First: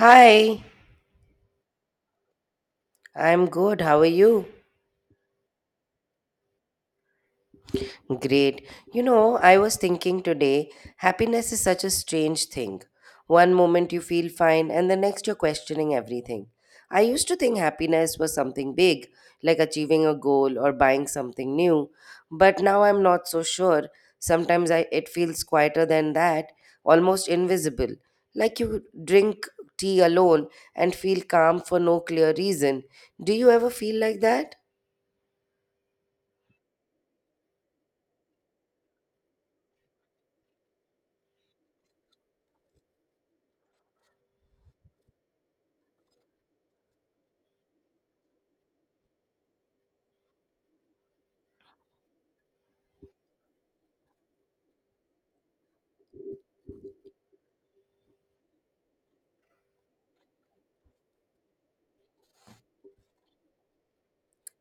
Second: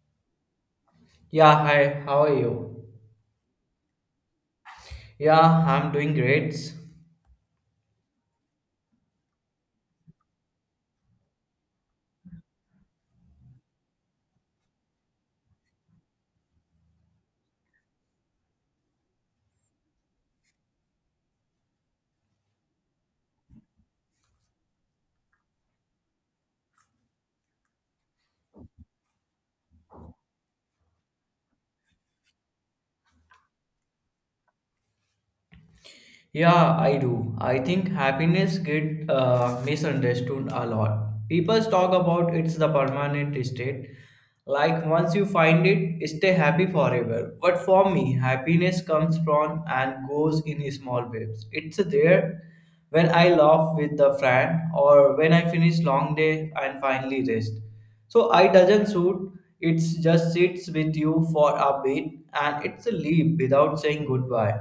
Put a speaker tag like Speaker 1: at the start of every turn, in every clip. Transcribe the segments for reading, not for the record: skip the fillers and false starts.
Speaker 1: Hi,
Speaker 2: Yeah, hi, how are you?
Speaker 1: I'm good. How are you?
Speaker 2: Yeah, I'm doing great.
Speaker 1: Great. You know, I was thinking today, happiness is such a strange thing. One moment you feel fine, and the next you're questioning everything. I used to think happiness was something big, like achieving a goal or buying something new, but now I'm not so sure. Sometimes it feels quieter than that, almost invisible, like you drink tea alone and feel calm for no clear reason. Do you ever feel like that?
Speaker 2: Yeah, I do. I think happiness get misunderstood a lot. People talk about it's the permanent state. Like once you find it, stay happy forever. But for me, happiness comes from and goes in small waves. It's there when I laugh with a friend or when I finish long day and finally rest. So I doesn't suit. It just sits with you for a bit and it's a leave without saying goodbye.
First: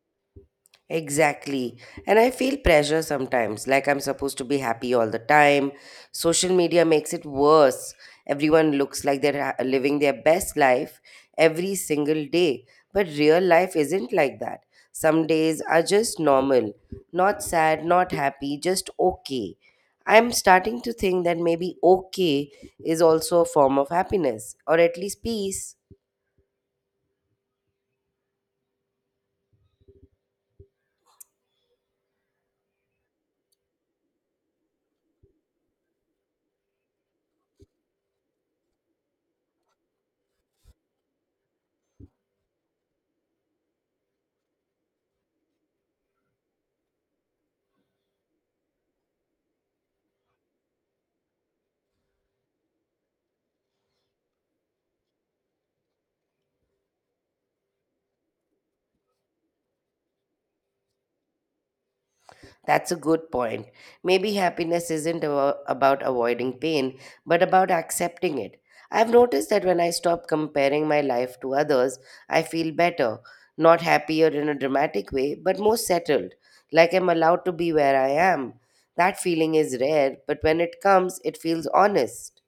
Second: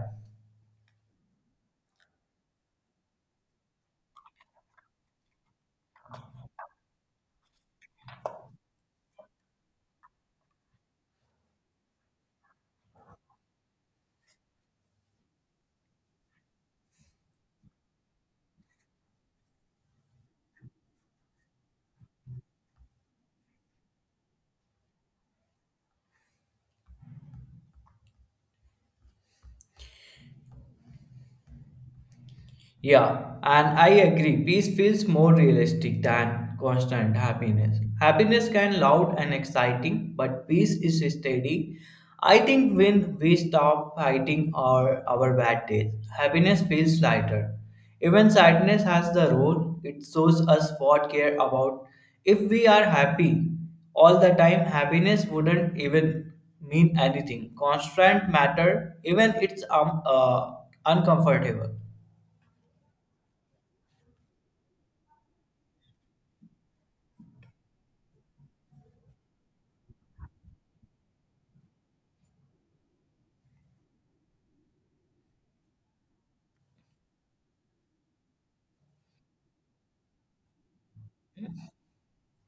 Speaker 1: Exactly. And I feel pressure sometimes, like I'm supposed to be happy all the time. Social media makes it worse. Everyone looks like living their best life every single day. But real life isn't like that. Some days are just normal, not sad, not happy, just okay. I'm starting to think that maybe okay is also a form of happiness, or at least peace.
Speaker 2: Yeah, and I agree. Peace feels more realistic than constant happiness. Happiness can loud and exciting, but peace is steady. I think when we stop fighting our bad days, happiness feels lighter. Even sadness has the role it shows us what care about. If we are happy all the time, happiness wouldn't even mean anything. Constant matter, even it's uncomfortable.
Speaker 1: That's a good point. Maybe happiness isn't about avoiding pain, but about accepting it. I've noticed that when I stop comparing my life to others, I feel better. Not happier in a dramatic way, but more settled, like I'm allowed to be where I am. That feeling is rare, but when it comes, it feels honest.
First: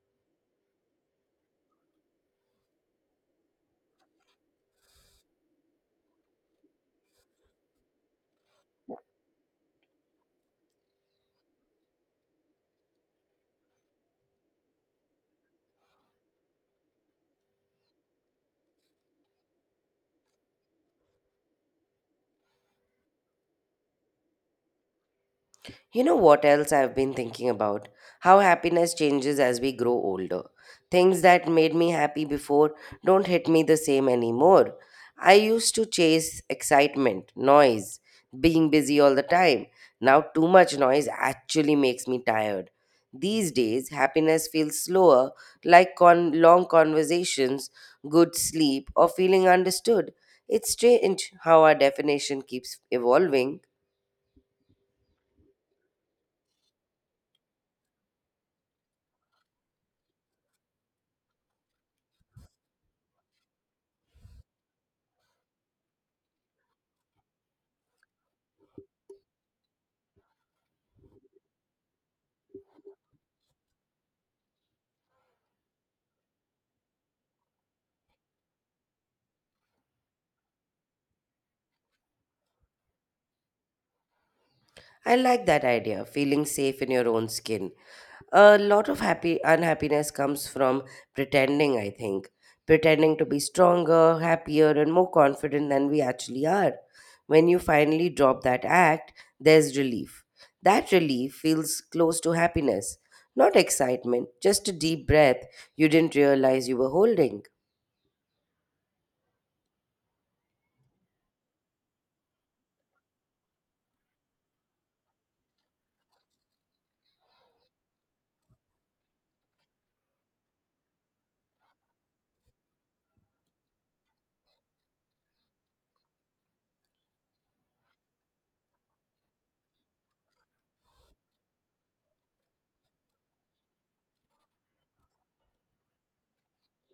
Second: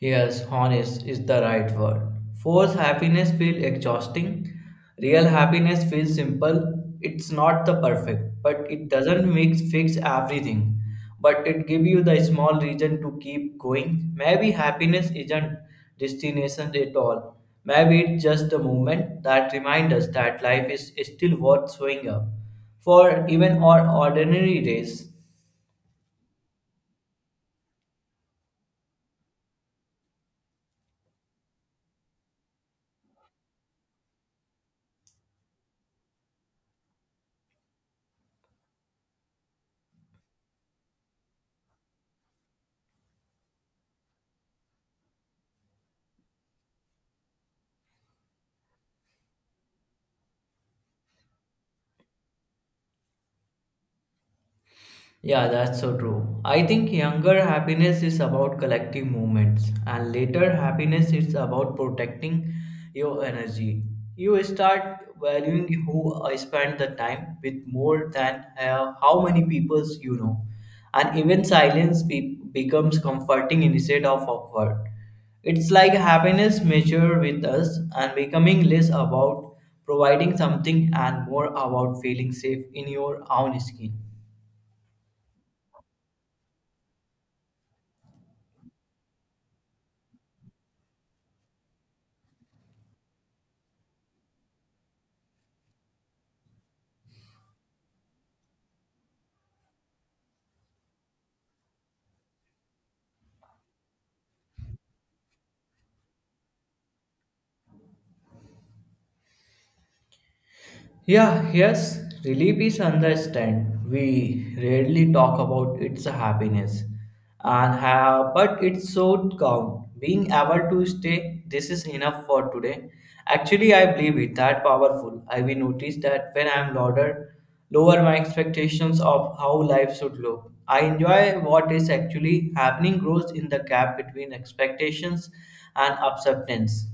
Speaker 2: Yes, honest is the right word. Forced happiness feels exhausting. Real happiness feels simple. It's not the perfect, but it doesn't mix fix everything. But it gives you the small reason to keep going. Maybe happiness isn't destination at all. Maybe it's just a moment that reminds us that life is still worth showing up for even our ordinary days.
Speaker 1: You know what else I've been thinking about? How happiness changes as we grow older. Things that made me happy before don't hit me the same anymore. I used to chase excitement, noise, being busy all the time. Now, too much noise actually makes me tired. These days, happiness feels slower, like long conversations, good sleep, or feeling understood. It's strange how our definition keeps evolving.
Speaker 2: Yeah, that's so true. I think younger happiness is about collecting moments, and later happiness is about protecting your energy. You start valuing who I spend the time with more than how many people you know, and even silence becomes comforting instead of awkward. It's like happiness measure with us and becoming less about providing something and more about feeling safe in your own skin.
Speaker 1: I like that idea, feeling safe in your own skin. A lot of happy unhappiness comes from pretending, I think. Pretending to be stronger, happier, and more confident than we actually are. When you finally drop that act, there's relief. That relief feels close to happiness, not excitement, just a deep breath you didn't realize you were holding.
Speaker 2: Yeah, yes, relief is understand. We rarely talk about its happiness, and have, but it's so calm. Being able to stay, this is enough for today. Actually, I believe it that powerful. I will notice that when I am louder, lower my expectations of how life should look. I enjoy what is actually happening grows in the gap between expectations and acceptance.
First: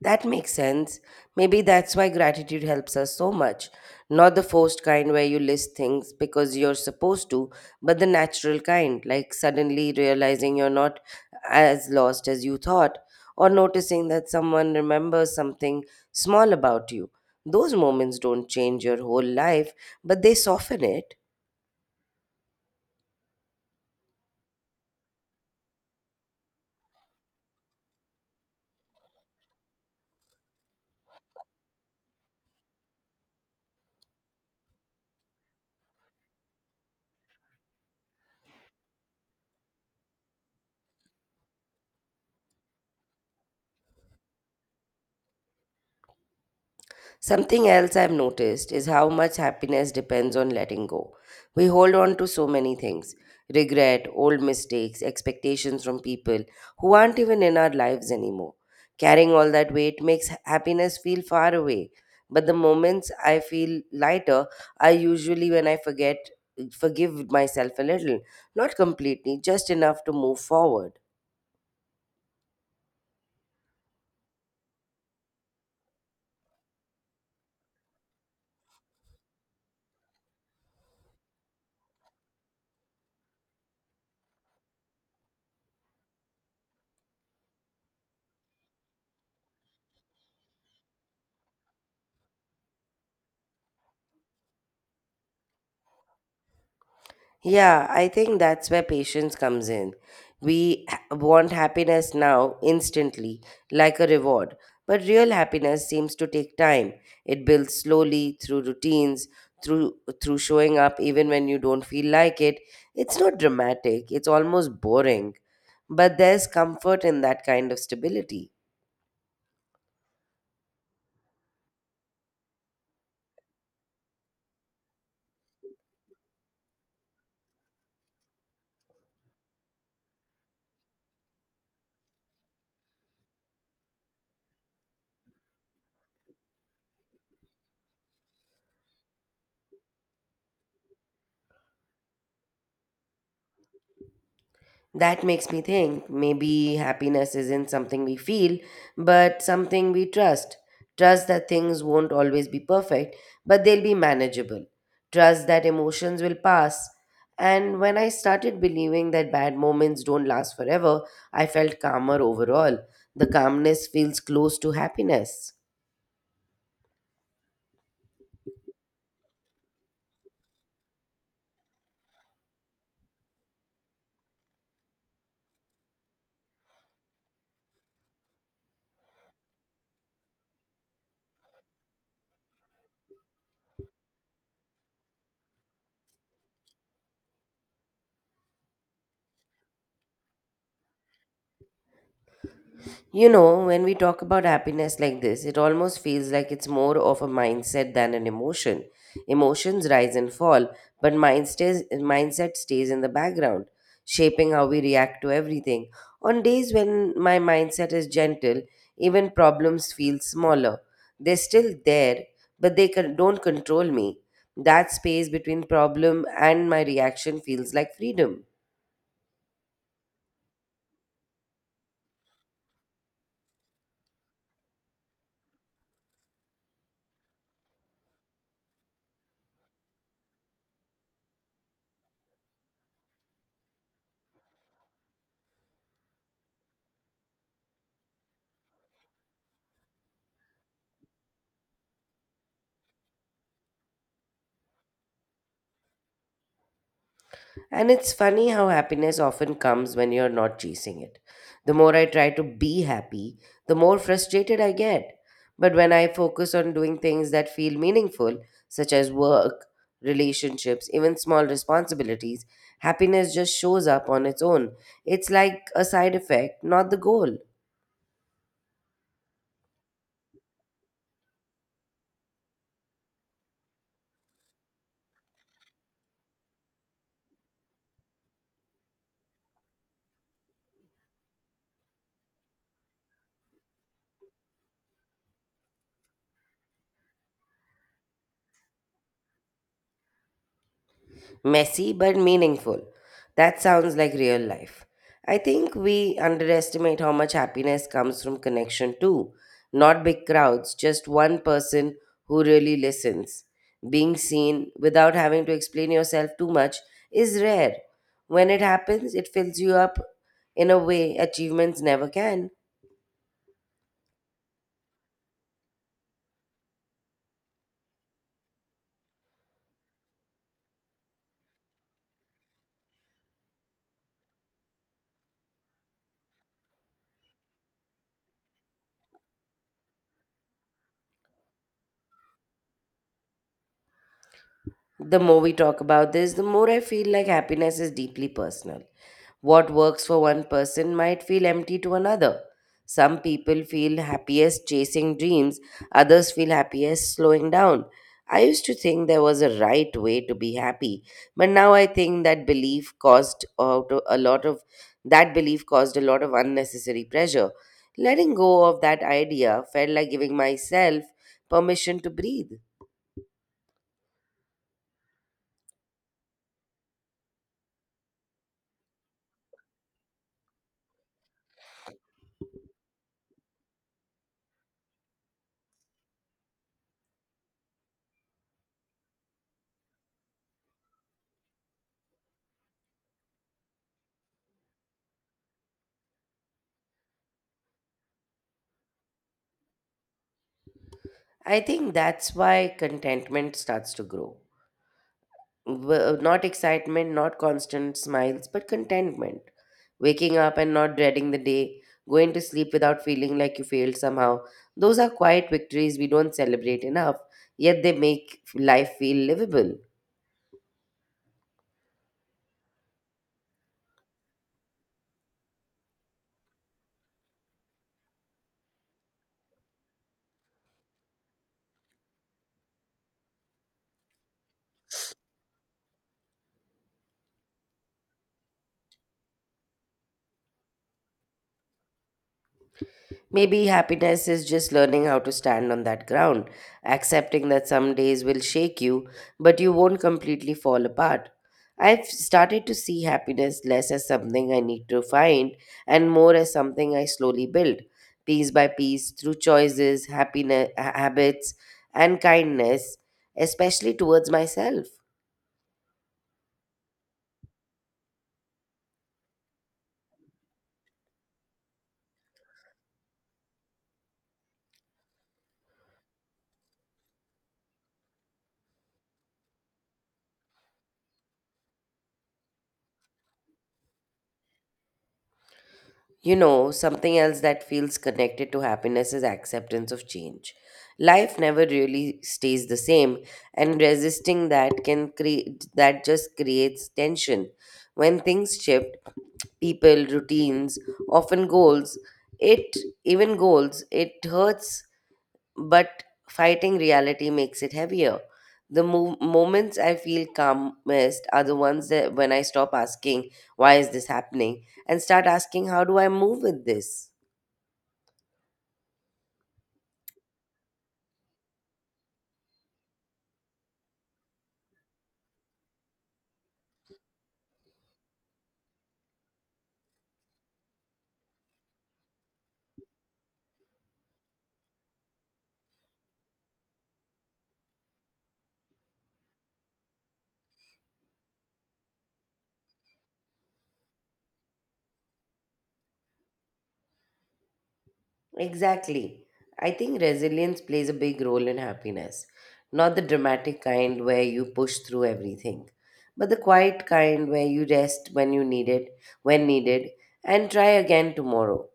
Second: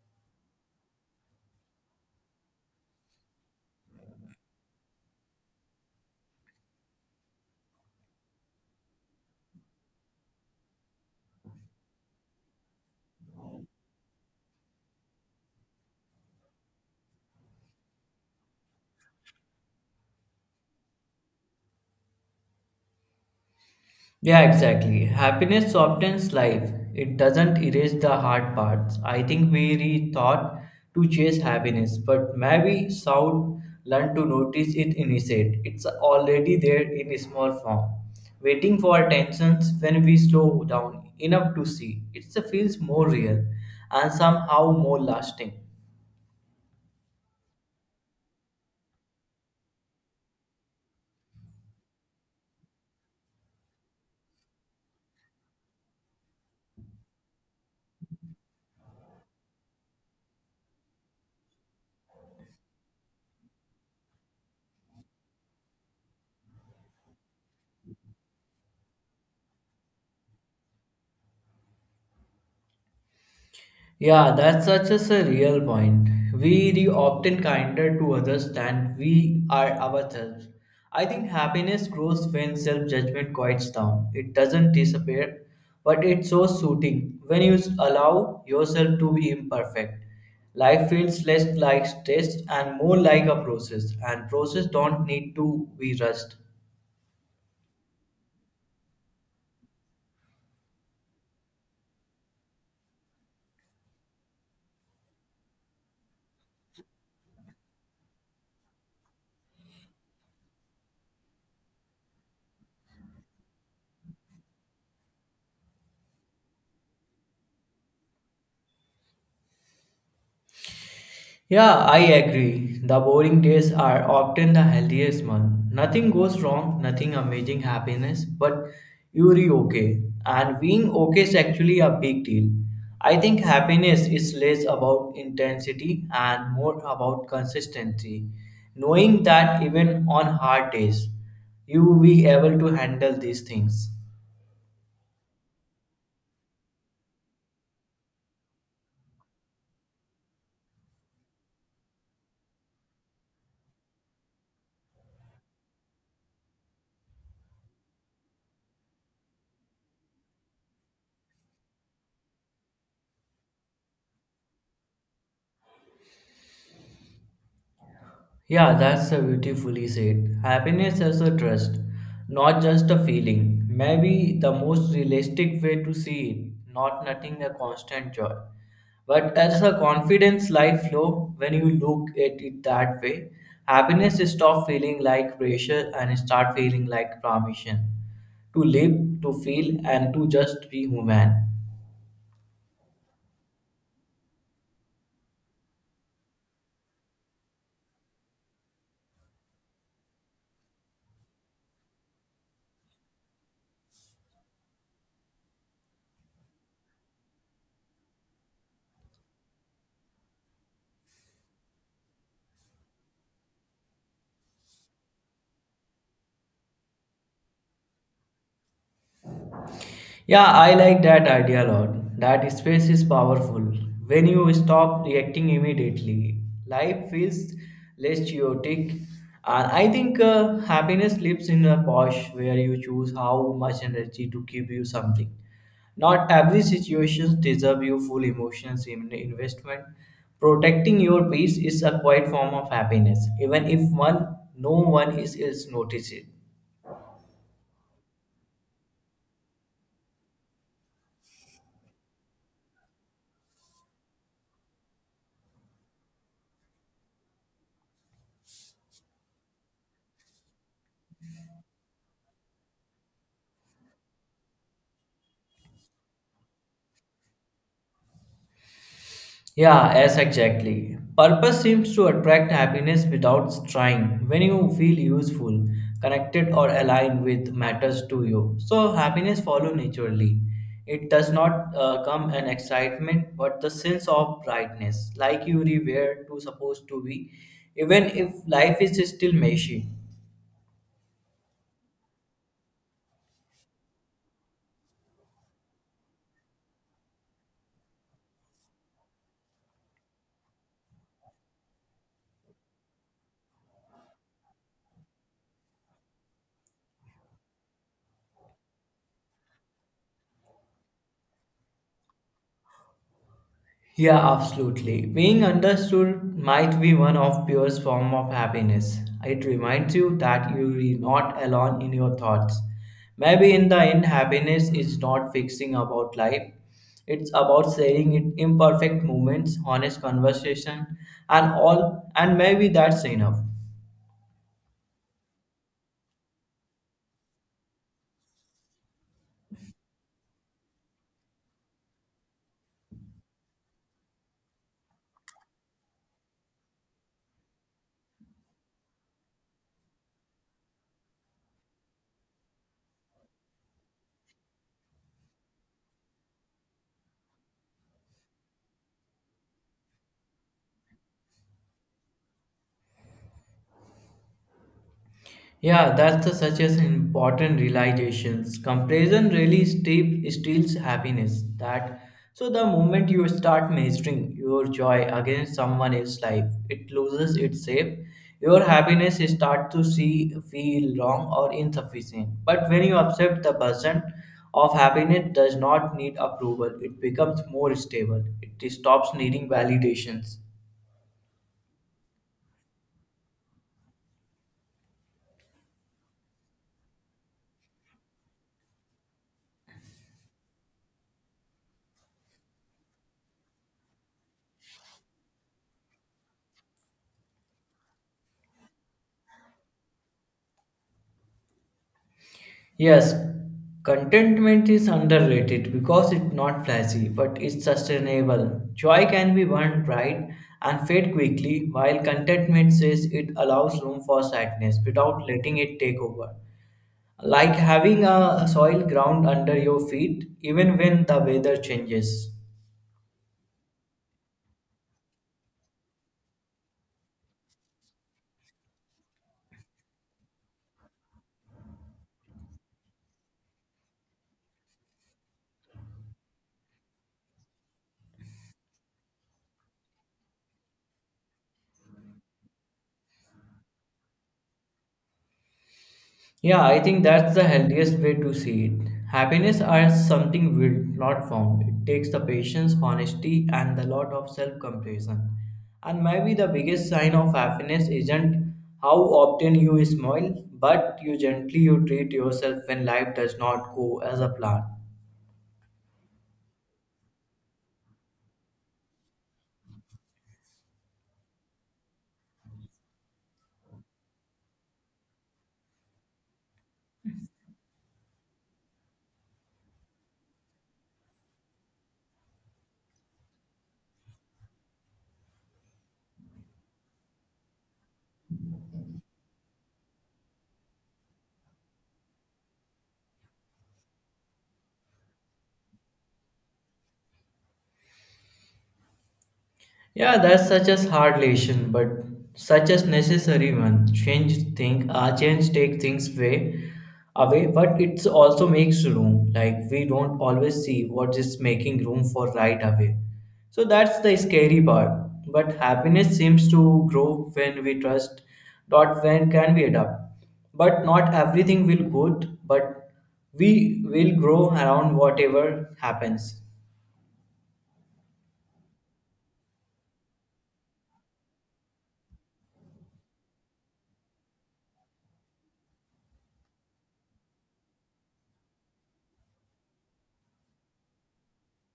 Speaker 1: That makes sense. Maybe that's why gratitude helps us so much. Not the forced kind where you list things because you're supposed to, but the natural kind, like suddenly realizing you're not as lost as you thought, or noticing that someone remembers something small about you. Those moments don't change your whole life, but they soften it.
Speaker 2: Yeah, exactly. Happiness softens life. It doesn't erase the hard parts. I think we rethought to chase happiness, but maybe sound learn to notice it instead. It's already there in a small form. Waiting for attentions when we slow down enough to see. It feels more real and somehow more lasting.
Speaker 1: Something else I've noticed is how much happiness depends on letting go. We hold on to so many things regret, old mistakes, expectations from people who aren't even in our lives anymore. Carrying all that weight makes happiness feel far away. But the moments I feel lighter are usually when I forget, forgive myself a little. Not completely, just enough to move forward.
Speaker 2: Yeah, that's such a real point. We re often kinder to others than we are ourselves. I think happiness grows when self judgment quiets down. It doesn't disappear, but it's so soothing when you allow yourself to be imperfect. Life feels less like stress and more like a process, and process don't need to be rushed.
Speaker 1: Yeah, I think that's where patience comes in. We want happiness now, instantly, like a reward. But real happiness seems to take time. It builds slowly through routines, through through showing up even when you don't feel like it. It's not dramatic, it's almost boring. But there's comfort in that kind of stability.
Speaker 2: Yeah, I agree. The boring days are often the healthiest one. Nothing goes wrong, nothing amazing happiness, but you're okay. And being okay is actually a big deal. I think happiness is less about intensity and more about consistency. Knowing that even on hard days, you will be able to handle these things.
Speaker 1: That makes me think maybe happiness isn't something we feel, but something we trust. Trust that things won't always be perfect, but they'll be manageable. Trust that emotions will pass. And when I started believing that bad moments don't last forever, I felt calmer overall. The calmness feels close to happiness.
Speaker 2: Yeah, that's a beautifully said. Happiness as a trust, not just a feeling. Maybe the most realistic way to see it, not nothing a constant joy. But as a confidence life flow, when you look at it that way, happiness stop feeling like pressure and start feeling like permission to live, to feel, and to just be human.
Speaker 1: You know, when we talk about happiness like this, it almost feels like it's more of a mindset than an emotion. Emotions rise and fall, but mindset stays in the background, shaping how we react to everything. On days when my mindset is gentle, even problems feel smaller. They're still there, but don't control me. That space between problem and my reaction feels like freedom.
Speaker 2: Yeah, I like that idea a lot. That space is powerful. When you stop reacting immediately, life feels less chaotic. And I think happiness lives in a pause where you choose how much energy to give you something. Not every situation deserves you full emotions in investment. Protecting your peace is a quiet form of happiness, even if one no one is noticed.
Speaker 1: And it's funny how happiness often comes when you're not chasing it. The more I try to be happy, the more frustrated I get. But when I focus on doing things that feel meaningful, such as work, relationships, even small responsibilities, happiness just shows up on its own. It's like a side effect, not the goal.
Speaker 2: Yeah, yes, exactly. Purpose seems to attract happiness without trying. When you feel useful, connected, or aligned with matters to you, so happiness follows naturally. It does not come an excitement, but the sense of brightness, like you were to supposed to be, even if life is still messy.
Speaker 1: Messy but meaningful. That sounds like real life. I think we underestimate how much happiness comes from connection too. Not big crowds, just one person who really listens. Being seen without having to explain yourself too much is rare. When it happens, it fills you up in a way achievements never can.
Speaker 2: Yeah, absolutely. Being understood might be one of purest form of happiness. It reminds you that you are not alone in your thoughts. Maybe in the end, happiness is not fixing about life. It's about sharing it imperfect moments, honest conversation, and all. And maybe that's enough.
Speaker 1: The more we talk about this, the more I feel like happiness is deeply personal. What works for one person might feel empty to another. Some people feel happiest chasing dreams, others feel happiest slowing down. I used to think there was a right way to be happy, but now I think that belief caused a lot of unnecessary pressure. Letting go of that idea felt like giving myself permission to breathe.
Speaker 2: Yeah, such as an important realizations. Comparison really steep, steals happiness. That so the moment you start measuring your joy against someone else's life, it loses its shape. Your happiness start to see feel wrong or insufficient. But when you accept the person of happiness does not need approval, it becomes more stable. It stops needing validations.
Speaker 1: I think that's why contentment starts to grow. Not excitement, not constant smiles, but contentment. Waking up and not dreading the day, going to sleep without feeling like you failed somehow. Those are quiet victories we don't celebrate enough, yet they make life feel livable.
Speaker 2: Yes, contentment is underrated because it's not flashy, but it's sustainable. Joy can be earned, right, and fade quickly, while contentment says it allows room for sadness without letting it take over. Like having a soil ground under your feet, even when the weather changes.
Speaker 1: Maybe happiness is just learning how to stand on that ground, accepting that some days will shake you, but you won't completely fall apart. I've started to see happiness less as something I need to find and more as something I slowly build, piece by piece, through choices, happiness, habits, and kindness, especially towards myself.
Speaker 2: Yeah, I think that's the healthiest way to see it. Happiness as something built, not found. It takes the patience, honesty, and a lot of self compassion. And maybe the biggest sign of happiness isn't how often you smile, but you gently you treat yourself when life does not go as a plan.
Speaker 1: You know, something else that feels connected to happiness is acceptance of change. Life never really stays the same, and resisting that can create that just creates tension. When things shift, people, routines, often goals, it even goals, it hurts but fighting reality makes it heavier. The moments I feel calmest are the ones that when I stop asking, why is this happening? And start asking, how do I move with this?
Speaker 2: Yeah, that's such a hard lesson, but such a necessary one. Change take things way away, but it also makes room. Like we don't always see what is making room for right away. So that's the scary part. But happiness seems to grow when we trust. Dot when can we adapt? But not everything will good, but we will grow around whatever happens.
Speaker 1: Exactly. I think resilience plays a big role in happiness. Not the dramatic kind where you push through everything, but the quiet kind where you rest when needed, and try again tomorrow.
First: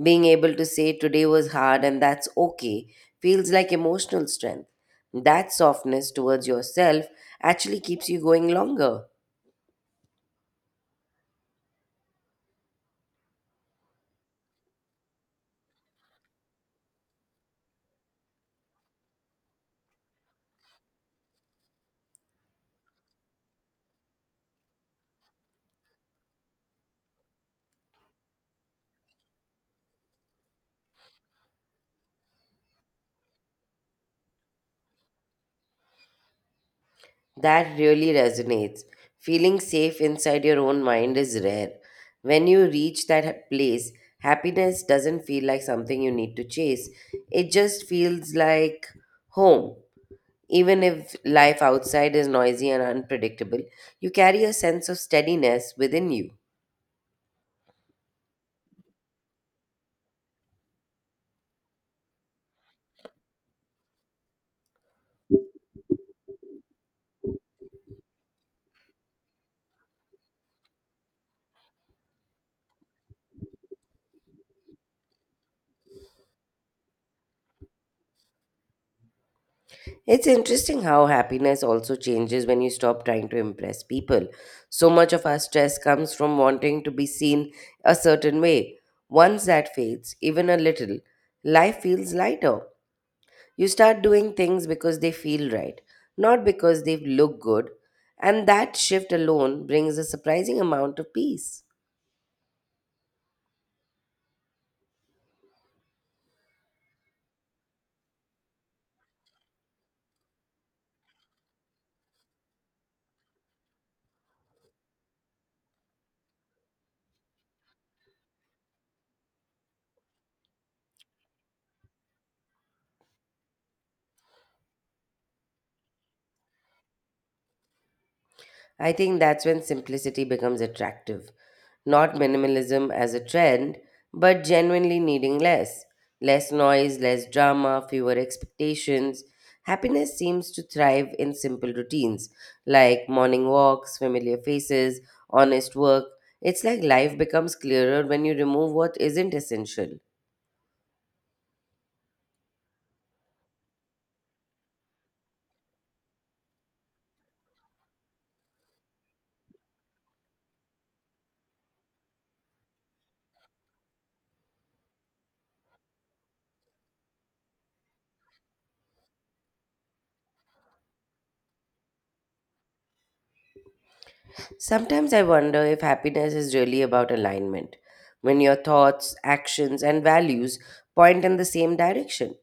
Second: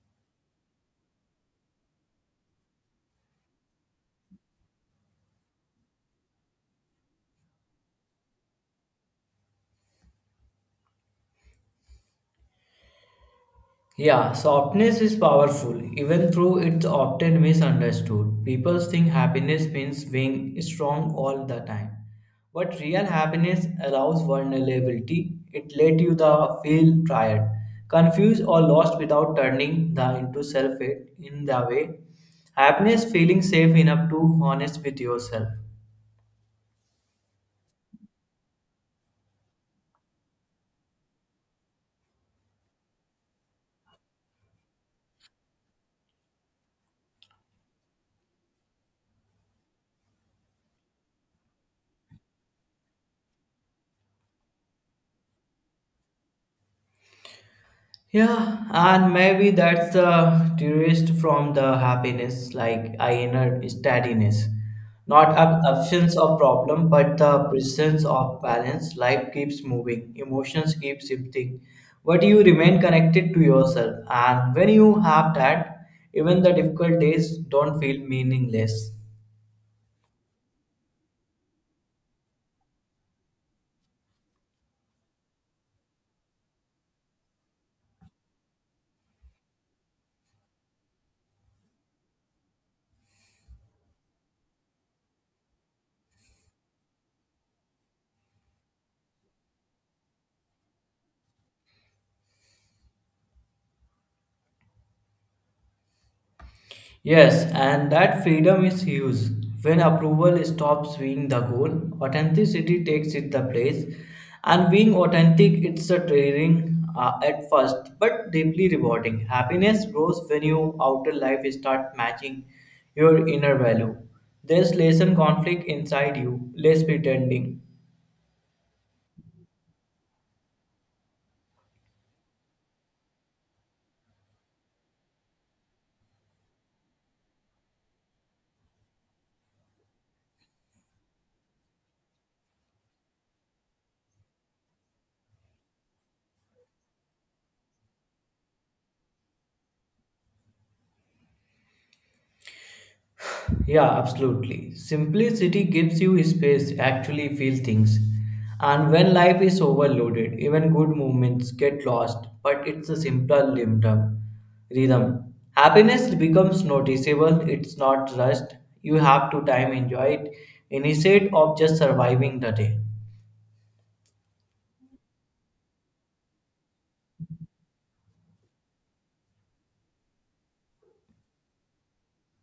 Speaker 1: Being able to say today was hard and that's okay feels like emotional strength. That softness towards yourself actually keeps you going longer.
Speaker 2: Yeah, softness is powerful, even though it's often misunderstood. People think happiness means being strong all the time. But real happiness allows vulnerability. It let you the feel tired, confused or lost without turning the into self hate in the way. Happiness feeling safe enough to honest with yourself.
Speaker 1: That really resonates. Feeling safe inside your own mind is rare. When you reach that place, happiness doesn't feel like something you need to chase. It just feels like home. Even if life outside is noisy and unpredictable, you carry a sense of steadiness within you.
Speaker 2: Yeah, and maybe that's the tourist from the happiness, like inner steadiness. Not absence of problem, but the presence of balance. Life keeps moving, emotions keep shifting, but you remain connected to yourself. And when you have that, even the difficult days don't feel meaningless.
Speaker 1: It's interesting how happiness also changes when you stop trying to impress people. So much of our stress comes from wanting to be seen a certain way. Once that fades, even a little, life feels lighter. You start doing things because they feel right, not because they look good, and that shift alone brings a surprising amount of peace.
Speaker 2: Yes, and that freedom is huge. When approval stops being the goal, authenticity takes it the place. And being authentic, it's a tiring at first, but deeply rewarding. Happiness grows when your outer life start matching your inner value. There's less conflict inside you, less pretending.
Speaker 1: I think that's when simplicity becomes attractive. Not minimalism as a trend, but genuinely needing less. Less noise, less drama, fewer expectations. Happiness seems to thrive in simple routines like morning walks, familiar faces, honest work. It's like life becomes clearer when you remove what isn't essential.
Speaker 2: Yeah, absolutely. Simplicity gives you space to actually feel things. And when life is overloaded, even good movements get lost, but it's a simpler rhythm. Happiness becomes noticeable, it's not rushed. You have to time enjoy it instead of just surviving the day.
Speaker 1: Sometimes I wonder if happiness is really about alignment, when your thoughts, actions, and values point in the same direction.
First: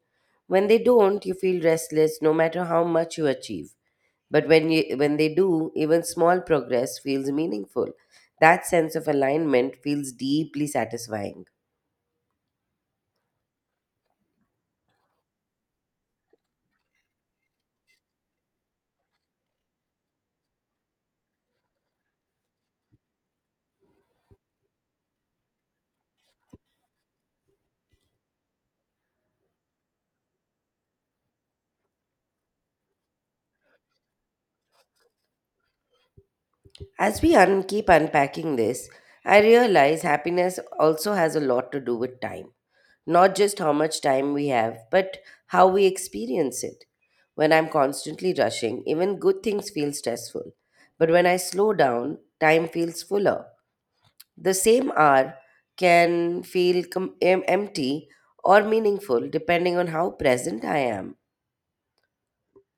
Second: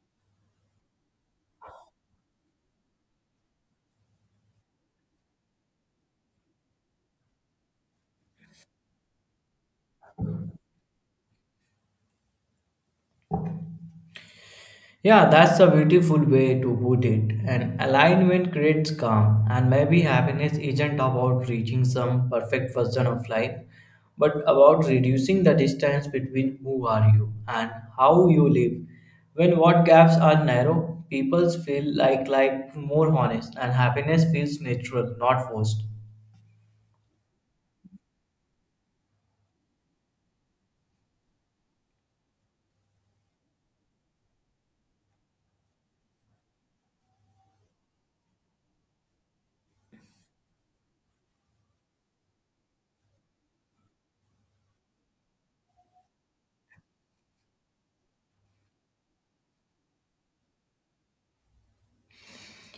Speaker 1: When they don't, you feel restless no matter how much you achieve. But when they do, even small progress feels meaningful. That sense of alignment feels deeply satisfying.
Speaker 2: Yeah, that's a beautiful way to put it. And alignment creates calm, and maybe happiness isn't about reaching some perfect version of life, but about reducing the distance between who are you and how you live. When what gaps are narrow, people feel like more honest, and happiness feels natural, not forced.
Speaker 1: As we keep unpacking this, I realize happiness also has a lot to do with time. Not just how much time we have, but how we experience it. When I'm constantly rushing, even good things feel stressful. But when I slow down, time feels fuller. The same hour can feel empty or meaningful depending on how present I am.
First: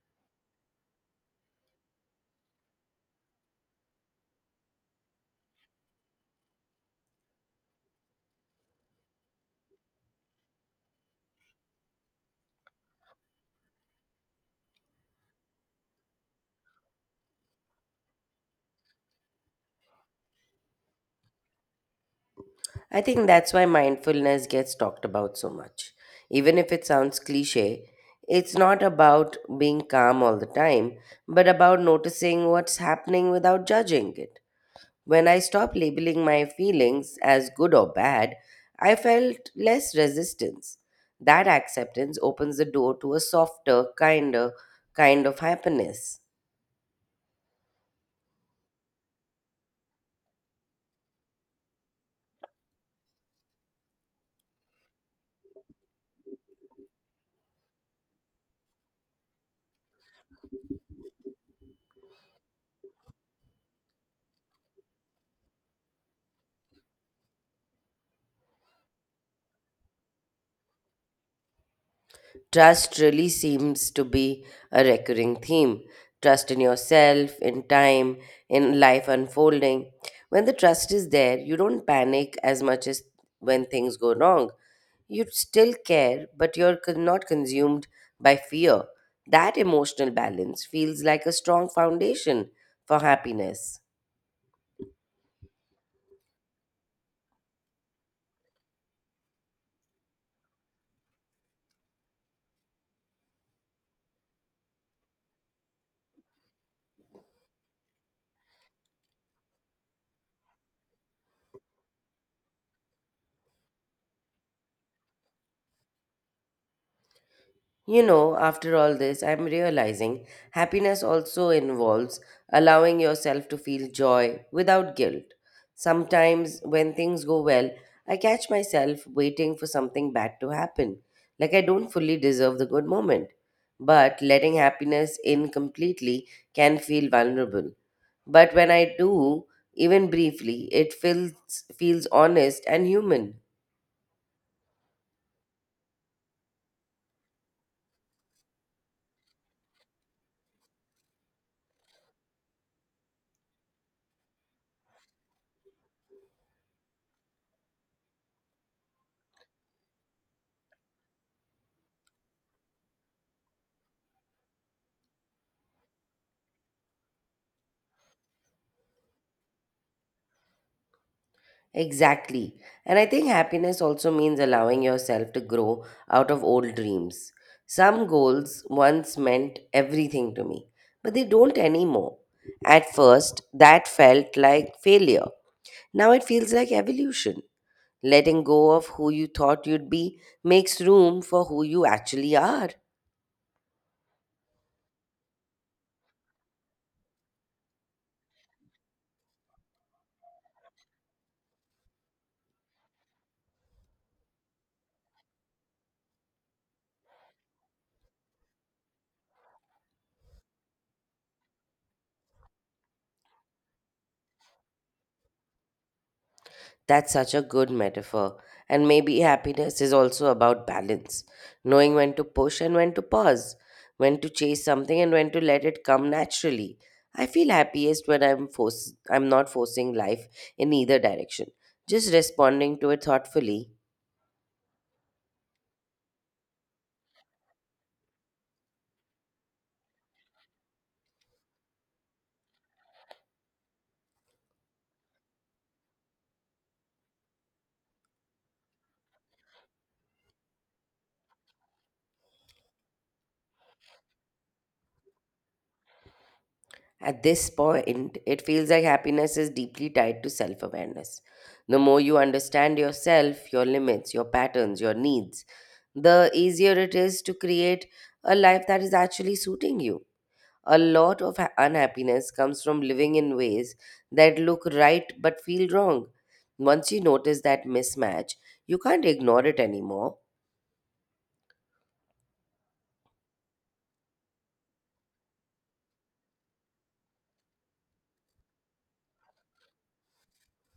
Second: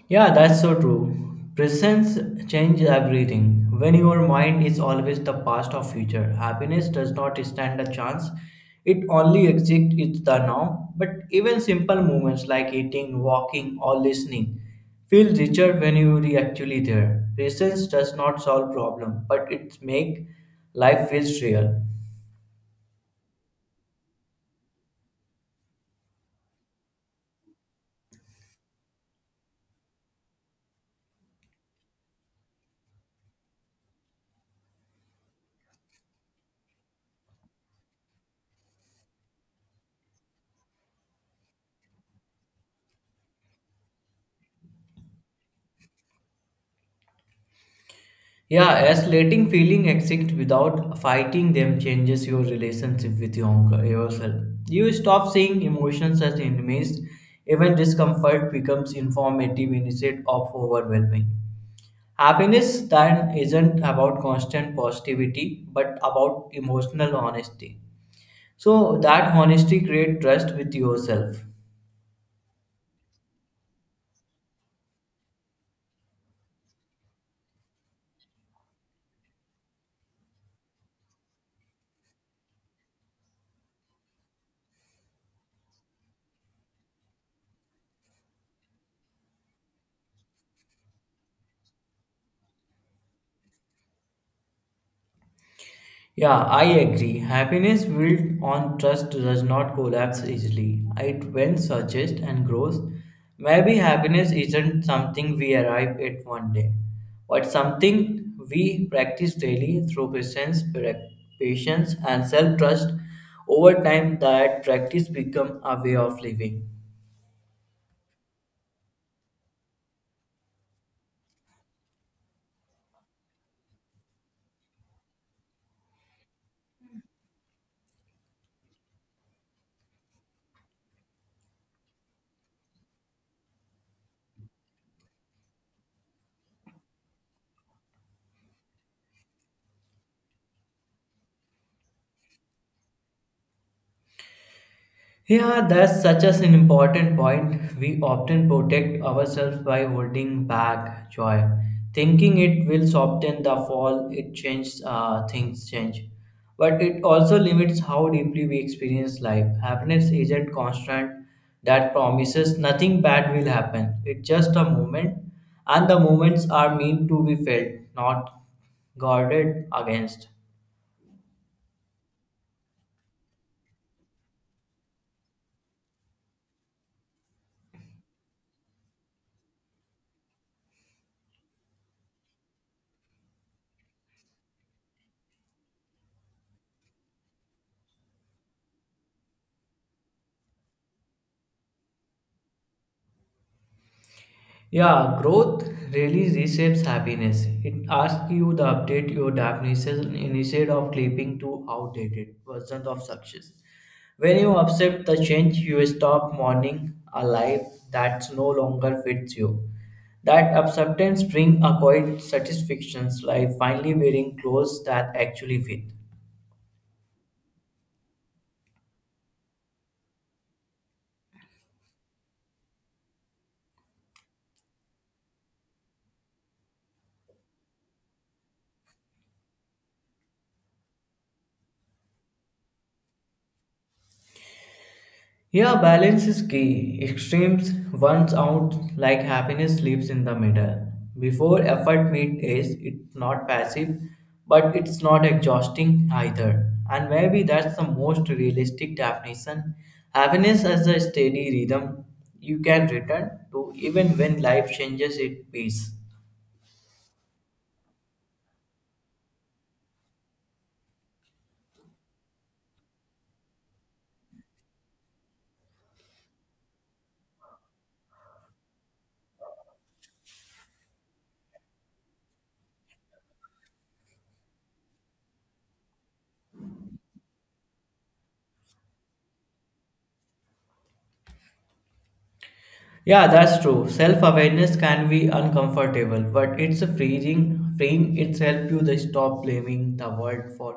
Speaker 2: Yeah, that's so true. Presence changes everything. When your mind is always the past or future, happiness does not stand a chance. It only exists in the now. But even simple moments like eating, walking, or listening feel richer when you are actually there. Presence does not solve problem, but it make life feels real.
Speaker 1: I think that's why mindfulness gets talked about so much. Even if it sounds cliche, it's not about being calm all the time, but about noticing what's happening without judging it. When I stopped labeling my feelings as good or bad, I felt less resistance. That acceptance opens the door to a softer, kinder kind of happiness.
Speaker 2: Yeah, as letting feeling exist without fighting them changes your relationship with yourself. You stop seeing emotions as enemies. Even discomfort becomes informative instead of overwhelming. Happiness then isn't about constant positivity, but about emotional honesty. So that honesty creates trust with yourself.
Speaker 1: Trust really seems to be a recurring theme. Trust in yourself, in time, in life unfolding. When the trust is there, you don't panic as much as when things go wrong. You still care, but not consumed by fear. That emotional balance feels like a strong foundation for happiness.
Speaker 2: Yeah, I agree. Happiness built on trust does not collapse easily. It when searches and grows. Maybe happiness isn't something we arrive at one day, but something we practice daily through patience and self-trust. Over time, that practice becomes a way of living.
Speaker 1: You know, after all this, I'm realizing happiness also involves allowing yourself to feel joy without guilt. Sometimes, when things go well, I catch myself waiting for something bad to happen, like I don't fully deserve the good moment. But letting happiness in completely can feel vulnerable. But when I do, even briefly, feels honest and human.
Speaker 2: Yeah, that's such as an important point. We often protect ourselves by holding back joy, thinking it will soften the fall. It changes things change, but it also limits how deeply we experience life. Happiness isn't constant. That promises nothing bad will happen. It's just a moment, and the moments are meant to be felt, not guarded against.
Speaker 1: Exactly. And I think happiness also means allowing yourself to grow out of old dreams. Some goals once meant everything to me, but they don't anymore. At first, that felt like failure. Now it feels like evolution. Letting go of who you thought you'd be makes room for who you actually are.
Speaker 2: Yeah, growth really reshapes happiness. It asks you to update your definition instead of clinging to outdated versions of success. When you accept the change, you stop mourning a life that no longer fits you. That acceptance brings a quiet satisfaction, like finally wearing clothes that actually fit.
Speaker 1: That's such a good metaphor. And maybe happiness is also about balance, knowing when to push and when to pause, when to chase something and when to let it come naturally. I feel happiest when I'm not forcing life in either direction, just responding to it thoughtfully.
Speaker 2: Yeah, balance is key. Extremes runs out like happiness lives in the middle. Before effort meets is it's not passive, but it's not exhausting either. And maybe that's the most realistic definition. Happiness as a steady rhythm you can return to even when life changes its pace.
Speaker 1: At this point, it feels like happiness is deeply tied to self awareness. The more you understand yourself, your limits, your patterns, your needs, the easier it is to create a life that is actually suiting you. A lot of unhappiness comes from living in ways that look right but feel wrong. Once you notice that mismatch, you can't ignore it anymore.
Speaker 2: Yeah, that's true. Self-awareness can be uncomfortable, but it's a freeing. It's help you to stop blaming the world for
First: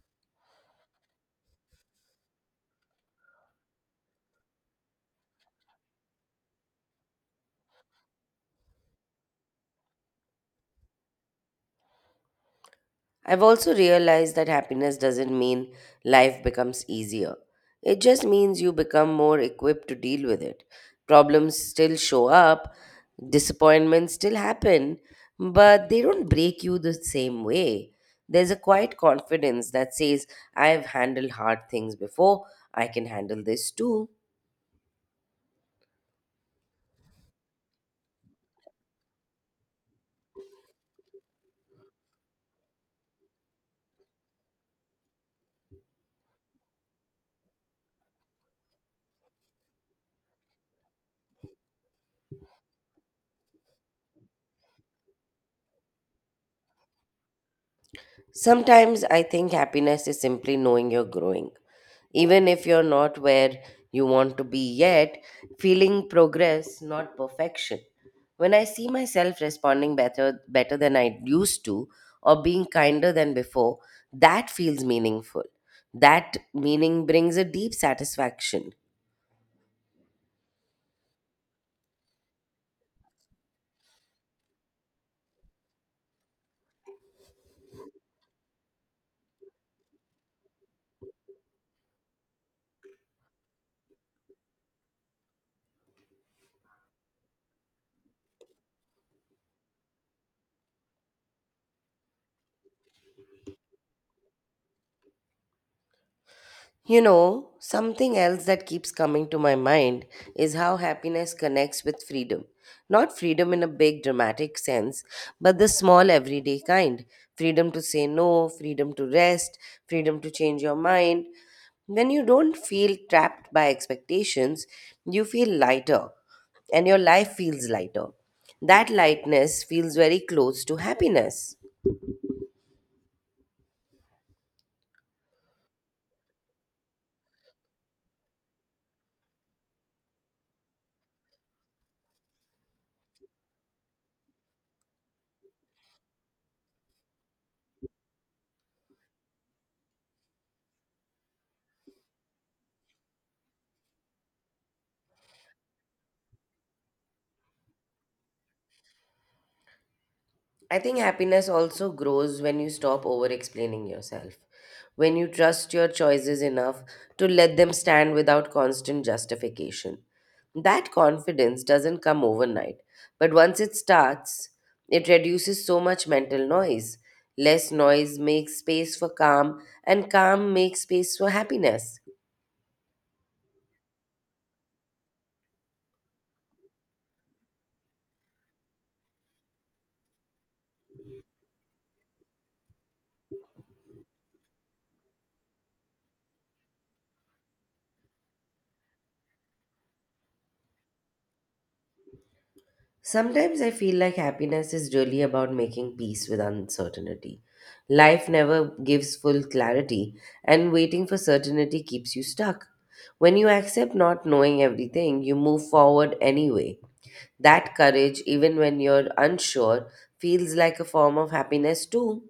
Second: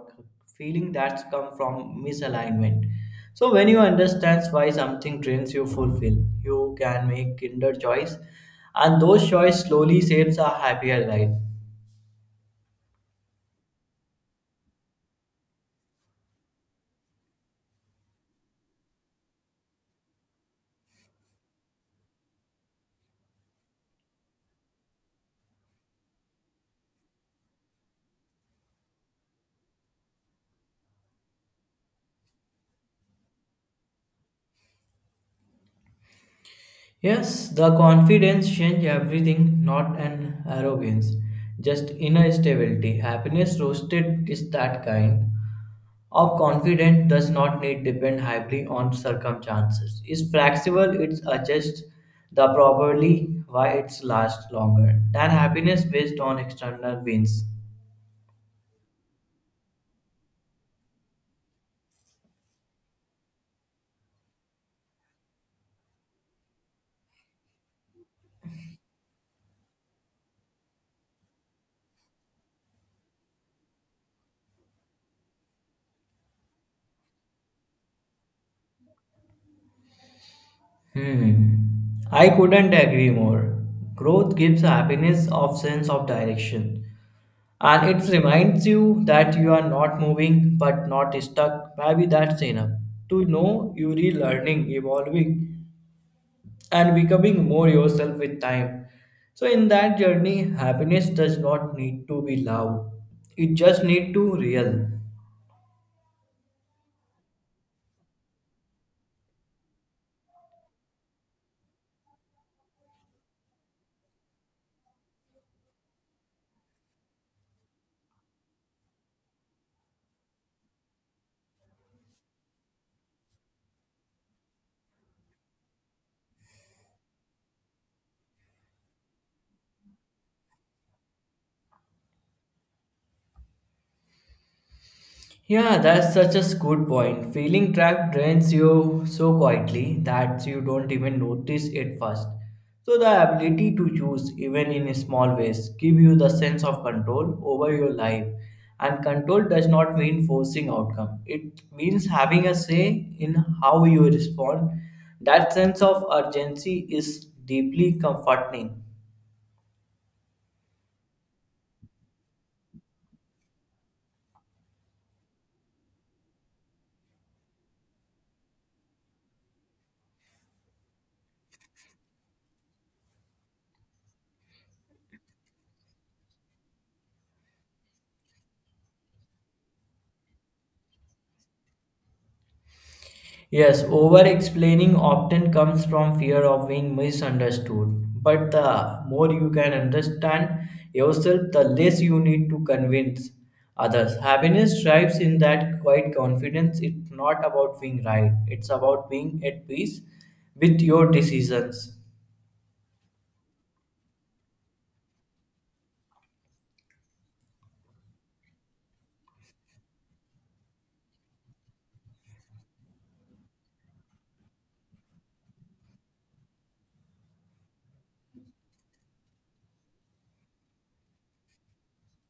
Speaker 2: feeling that's come from misalignment. So when you understand why something drains you fulfill, you can make kinder choice, and those choice slowly shapes a happier life.
Speaker 1: I've also realized that happiness doesn't mean life becomes easier. It just means you become more equipped to deal with it. Problems still show up, disappointments still happen, but they don't break you the same way. There's a quiet confidence that says, I've handled hard things before, I can handle this too.
Speaker 2: Yes, the confidence change everything, not an arrogance, just inner stability. Happiness roasted is that kind of confidence does not need depend heavily on circumstances. It's flexible, it's adjusts the properly why it's lasts longer than happiness based on external wins.
Speaker 1: Sometimes I think happiness is simply knowing you're growing. Even if you're not where you want to be yet, feeling progress, not perfection. When I see myself responding better than I used to or being kinder than before, that feels meaningful. That meaning brings a deep satisfaction.
Speaker 2: Hmm. I couldn't agree more. Growth gives happiness of sense of direction. And it reminds you that you are not moving but not stuck. Maybe that's enough. To know you're learning, evolving, and becoming more yourself with time. So in that journey, happiness does not need to be loud. It just need to real.
Speaker 1: You know, something else that keeps coming to my mind is how happiness connects with freedom. Not freedom in a big dramatic sense, but the small everyday kind. Freedom to say no, freedom to rest, freedom to change your mind. When you don't feel trapped by expectations, you feel lighter and your life feels lighter. That lightness feels very close to happiness.
Speaker 2: Yeah, that's such a good point. Feeling trapped drains you so quietly that you don't even notice it first. So the ability to choose, even in small ways, give you the sense of control over your life. And control does not mean forcing outcome. It means having a say in how you respond. That sense of urgency is deeply comforting.
Speaker 1: I think happiness also grows when you stop over explaining yourself, when you trust your choices enough to let them stand without constant justification. That confidence doesn't come overnight, but once it starts, it reduces so much mental noise. Less noise makes space for calm, and calm makes space for happiness.
Speaker 2: Yes, over explaining often comes from fear of being misunderstood. But the more you can understand yourself, the less you need to convince others. Happiness thrives in that quiet confidence. It's not about being right, it's about being at peace with your decisions.
Speaker 1: Sometimes I feel like happiness is really about making peace with uncertainty. Life never gives full clarity, and waiting for certainty keeps you stuck. When you accept not knowing everything, you move forward anyway. That courage, even when you're unsure, feels like a form of happiness too.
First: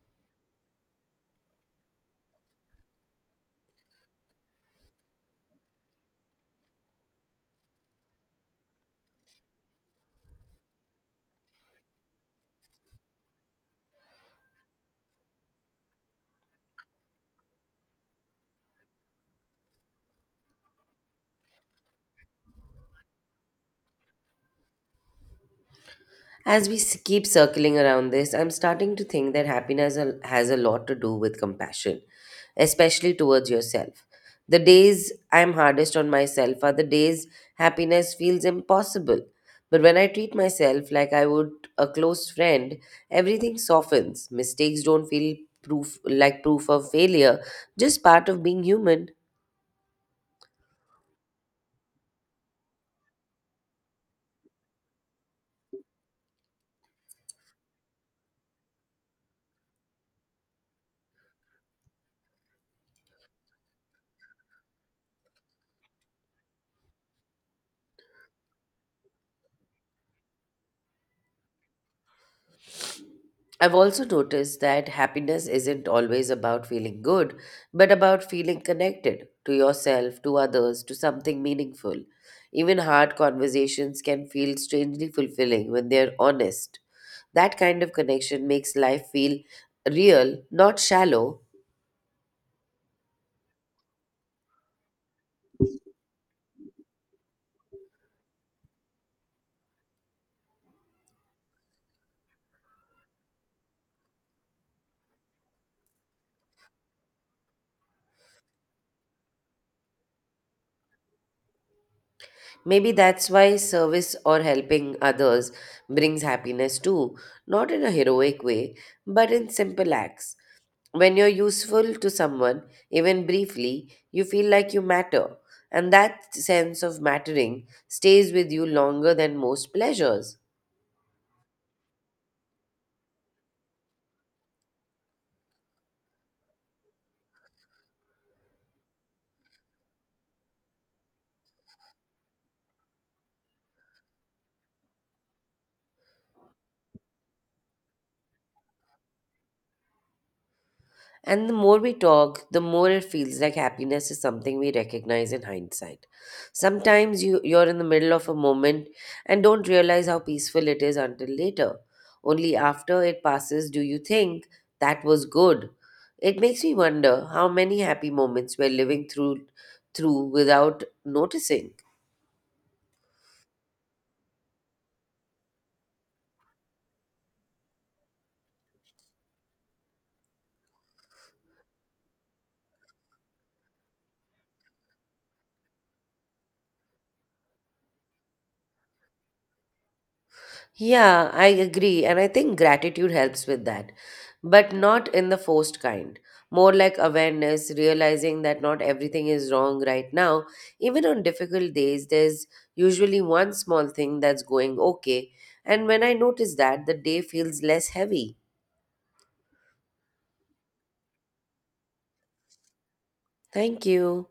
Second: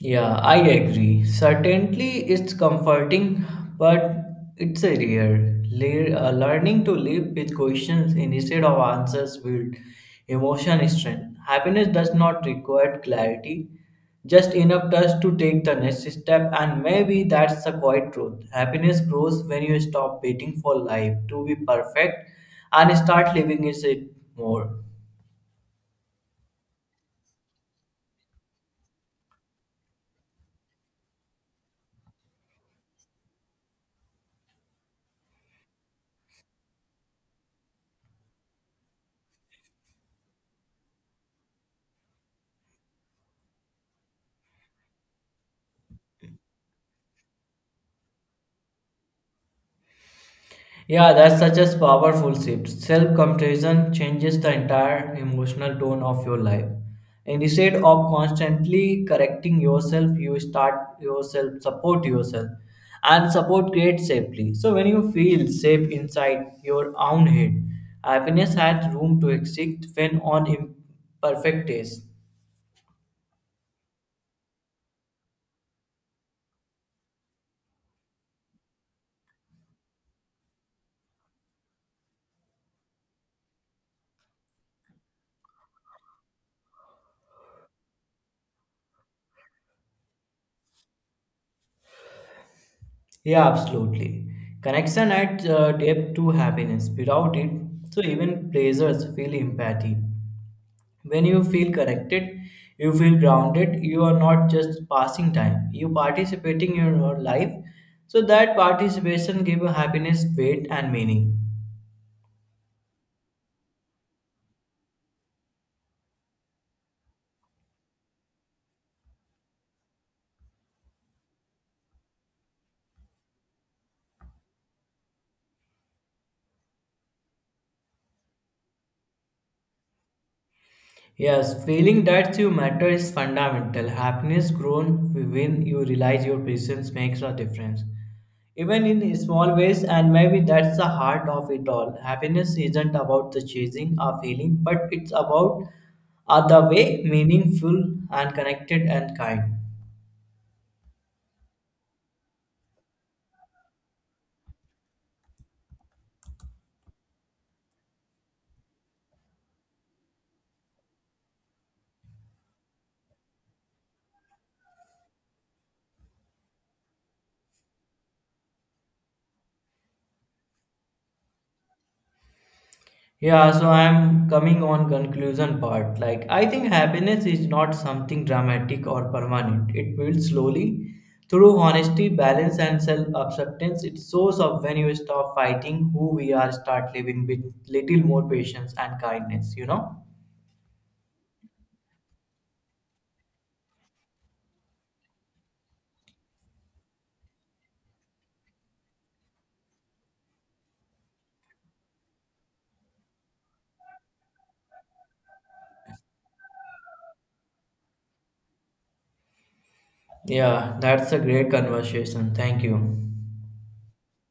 Speaker 2: Yeah, I agree. Certainly, it's comforting, but it's a rare. Learning to live with questions instead of answers build emotion strength. Happiness does not require clarity, just enough trust to take the next step, and maybe that's the quiet truth. Happiness grows when you stop waiting for life to be perfect and start living it more.
Speaker 1: As we keep circling around this, I'm starting to think that happiness has a lot to do with compassion, especially towards yourself. The days I'm hardest on myself are the days happiness feels impossible. But when I treat myself like I would a close friend, everything softens. Mistakes don't feel proof of failure, just part of being human.
Speaker 2: Yeah, that's such a powerful shift. Self compassion changes the entire emotional tone of your life. And instead of constantly correcting yourself, you start yourself, support yourself, and support creates safely. So, when you feel safe inside your own head, happiness has room to exist when on imperfect days.
Speaker 1: I've also noticed that happiness isn't always about feeling good, but about feeling connected to yourself, to others, to something meaningful. Even hard conversations can feel strangely fulfilling when they're honest. That kind of connection makes life feel real, not shallow.
Speaker 2: Yeah, absolutely. Connection adds depth to happiness. Without it, so even pleasures feel empathy. When you feel connected, you feel grounded, you are not just passing time, you participating in your life. So that participation give you happiness, weight and meaning.
Speaker 1: Maybe that's why service or helping others brings happiness too, not in a heroic way, but in simple acts. When you're useful to someone, even briefly, you feel like you matter, and that sense of mattering stays with you longer than most pleasures.
Speaker 2: Yes, feeling that you matter is fundamental. Happiness grown when you realize your presence makes a difference. Even in small ways, and maybe that's the heart of it all. Happiness isn't about the chasing or feeling, but it's about are the way meaningful and connected and kind.
Speaker 1: And the more we talk, the more it feels like happiness is something we recognize in hindsight. You're in the middle of a moment and don't realize how peaceful it is until later. Only after it passes do you think that was good. It makes me wonder how many happy moments we're living through without noticing.
Speaker 2: Yeah, so I'm coming on conclusion part. Like I think happiness is not something dramatic or permanent. It builds slowly through honesty, balance and self-acceptance. It shows up when you stop fighting who we are, start living with little more patience and kindness, you know?
Speaker 1: Yeah, I agree. And I think gratitude helps with that, but not in the forced kind. More like awareness, realizing that not everything is wrong right now. Even on difficult days, there's usually one small thing that's going okay. And when I notice that, the day feels less heavy.
Speaker 2: Yeah, that's a great conversation. Thank you.
Speaker 1: Thank you.